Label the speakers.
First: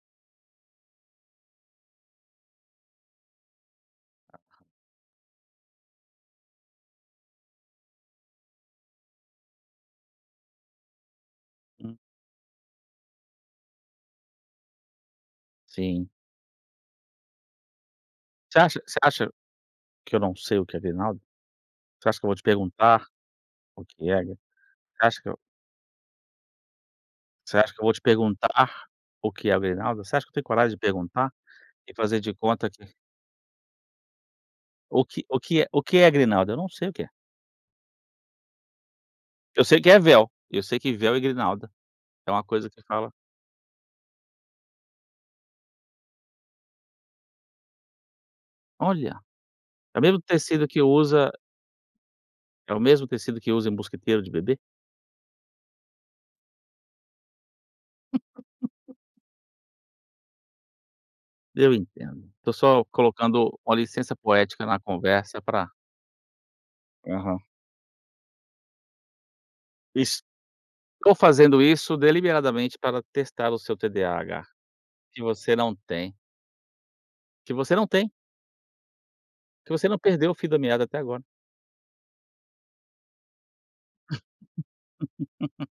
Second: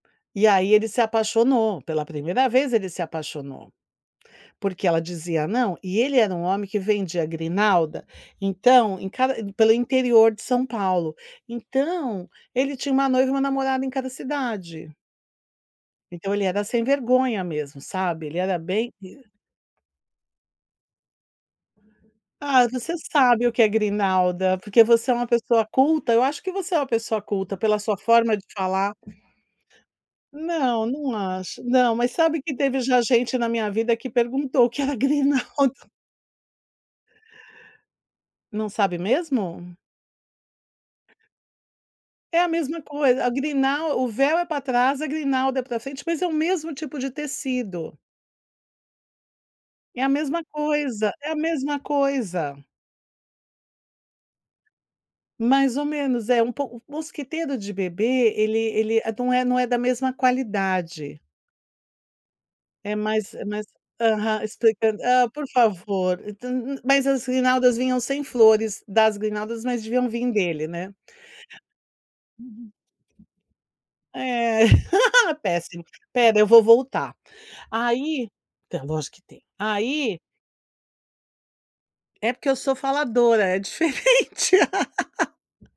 Speaker 1: E aí ele se apaixonou, pela primeira vez, ele se apaixonou. Porque ela dizia Não, e ele era um homem que vendia grinalda, então, em cada pelo interior de São Paulo.
Speaker 2: Hum.
Speaker 1: Então, ele tinha uma noiva e uma namorada em cada cidade.
Speaker 2: Sim.
Speaker 1: Então, ele era sem vergonha mesmo, sabe? Ele
Speaker 2: Você
Speaker 1: era
Speaker 2: acha
Speaker 1: bem
Speaker 2: você acha
Speaker 1: [unintelligible]
Speaker 2: que eu não sei o que é grinalda? Você acha que eu vou te
Speaker 1: Ah, você
Speaker 2: perguntar
Speaker 1: sabe o que é
Speaker 2: o que é? Você
Speaker 1: grinalda, porque você é
Speaker 2: acha
Speaker 1: uma
Speaker 2: que eu
Speaker 1: pessoa culta. Eu acho que você é uma pessoa culta
Speaker 2: Você acha
Speaker 1: pela
Speaker 2: que eu vou
Speaker 1: sua
Speaker 2: te
Speaker 1: forma de
Speaker 2: perguntar
Speaker 1: falar.
Speaker 2: o que é a grinalda? Você acha que tenho coragem de
Speaker 1: Não, não
Speaker 2: perguntar
Speaker 1: acho. Não,
Speaker 2: e
Speaker 1: mas
Speaker 2: fazer de
Speaker 1: sabe que
Speaker 2: conta
Speaker 1: teve
Speaker 2: que
Speaker 1: já gente na minha vida que perguntou o que era
Speaker 2: O que o que é
Speaker 1: grinalda.
Speaker 2: o que é a grinalda? Não sei o que é.
Speaker 1: Não sabe
Speaker 2: Eu
Speaker 1: mesmo?
Speaker 2: sei o que é véu. Eu sei que véu e grinalda é
Speaker 1: É
Speaker 2: uma
Speaker 1: a
Speaker 2: coisa
Speaker 1: mesma
Speaker 2: que fala
Speaker 1: coisa. A grinal o véu é pra trás, grinalda é pra frente, mas é o mesmo tipo de tecido.
Speaker 2: Olha! É
Speaker 1: É a
Speaker 2: mesmo
Speaker 1: mesma
Speaker 2: tecido que
Speaker 1: coisa, é
Speaker 2: usa
Speaker 1: a mesma coisa.
Speaker 2: É o mesmo tecido que usa em mosquiteiro de bebê?
Speaker 1: Mais ou menos. É pou o mosquiteiro de bebê, ele ele é não é não é da mesma qualidade.
Speaker 2: Eu entendo. Tô só
Speaker 1: É mais é
Speaker 2: colocando
Speaker 1: mais
Speaker 2: uma licença
Speaker 1: Aham,
Speaker 2: poética na
Speaker 1: explicando Hã,
Speaker 2: conversa
Speaker 1: por
Speaker 2: pra
Speaker 1: favor, tu nu nu mas as
Speaker 2: Aham.
Speaker 1: grinaldas vinham sem flores. Das grinaldas, mas deviam
Speaker 2: Es
Speaker 1: vir dele, né?
Speaker 2: tô fazendo isso
Speaker 1: Uhum.
Speaker 2: deliberadamente para testar o seu TDAH,
Speaker 1: É.
Speaker 2: que você não
Speaker 1: Péssimo.
Speaker 2: tem.
Speaker 1: Espera, eu vou voltar.
Speaker 2: Que você não tem.
Speaker 1: Aí Então é lógico que tem.
Speaker 2: Que você não
Speaker 1: Aí
Speaker 2: perdeu o fio da meada até agora.
Speaker 1: É porque eu sou faladora, é diferente.